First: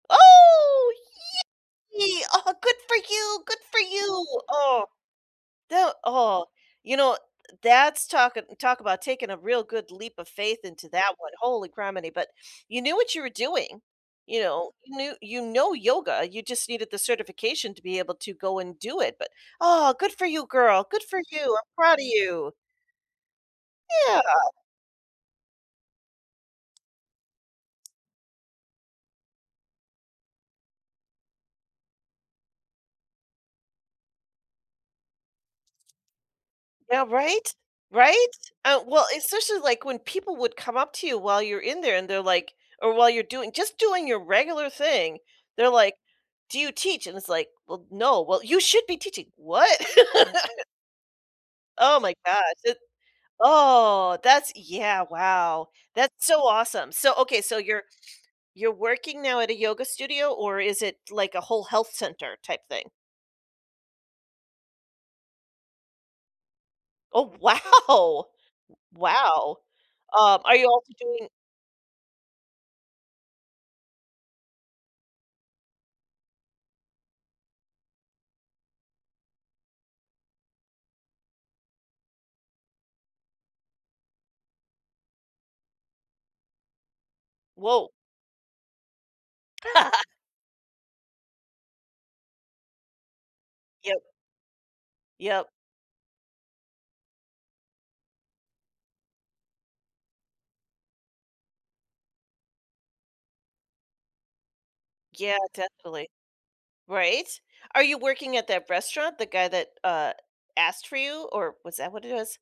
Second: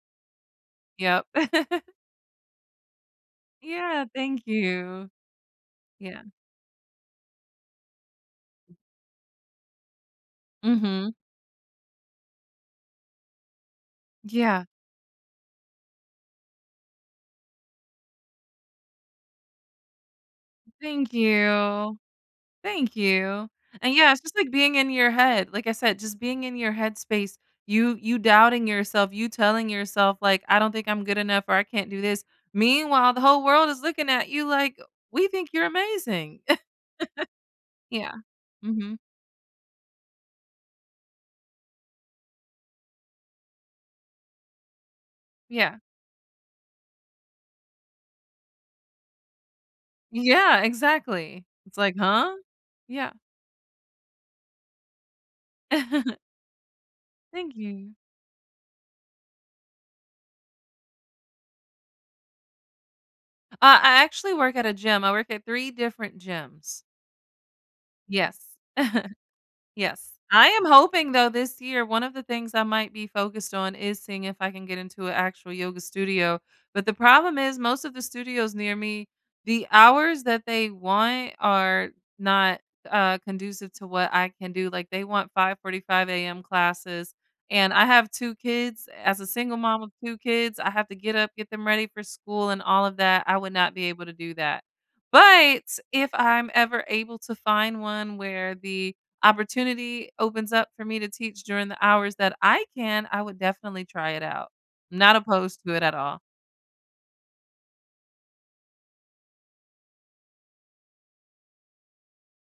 Oh, Yup. yippee! Oh, good for you! Good for Yeah. you! Thank Oh, you. the Yeah. oh, you know, that's talking talk about taking a real good leap of faith into Mhm. that one. Holy grammity. But you knew what you were doing. You Yeah. know? You knew you know yoga. You just needed the certification to be able to go and do it, but, oh, good for you, girl. Good Thank for you. I'm proud you. of you. Thank you. And yeah, it's Yeah. just like being in your head, like I said, just being in your head space, you you doubting yourself, you telling yourself like, "I don't think I'm good enough or I can't do this." Meanwhile, the whole world is looking at you like, "We think you're amazing." Yeah. Right? Yeah. Right? Uh, Mhm. well, especially, like, when people would come up to you while you're in there and they're like or while you're doing just doing your regular thing, they're Yeah. like, "Do you teach?" And it's like, "Well, no." "Well, you should be teaching." What? Yeah, exactly. It's like, Oh my huh? gosh, and Yeah. oh! That's yeah, wow. That's so awesome. So, okay. Thank So you're you. you're working now at a yoga studio or is it like a whole health center type thing? Ah, I actually work at a gym. I work at 3 different gyms. Oh, wow. Yes. Wow. Yes. Um, I are am you also hoping though doing this year, 1 of the things I might be focused on is seeing if I can get into a actual yoga studio, but the problem is most of the studios near me, the hours that they want are not, uh, conducive to what I can do. Like they want 05:45 AM classes and I Woah. have 2 kids. As a single mom of 2 kids, I have to get up, get them ready for school and all of that. I would not be Yep. able to do that, Yup. but, if I'm ever able to find one where the opportunity opens up for me to teach during the hours that I can, I would definitely try it out? Not Yeah. opposed to it at Definitely. all. Right? Are you working at that restaurant, the guy that, uh, asked for you? Or was that what it was?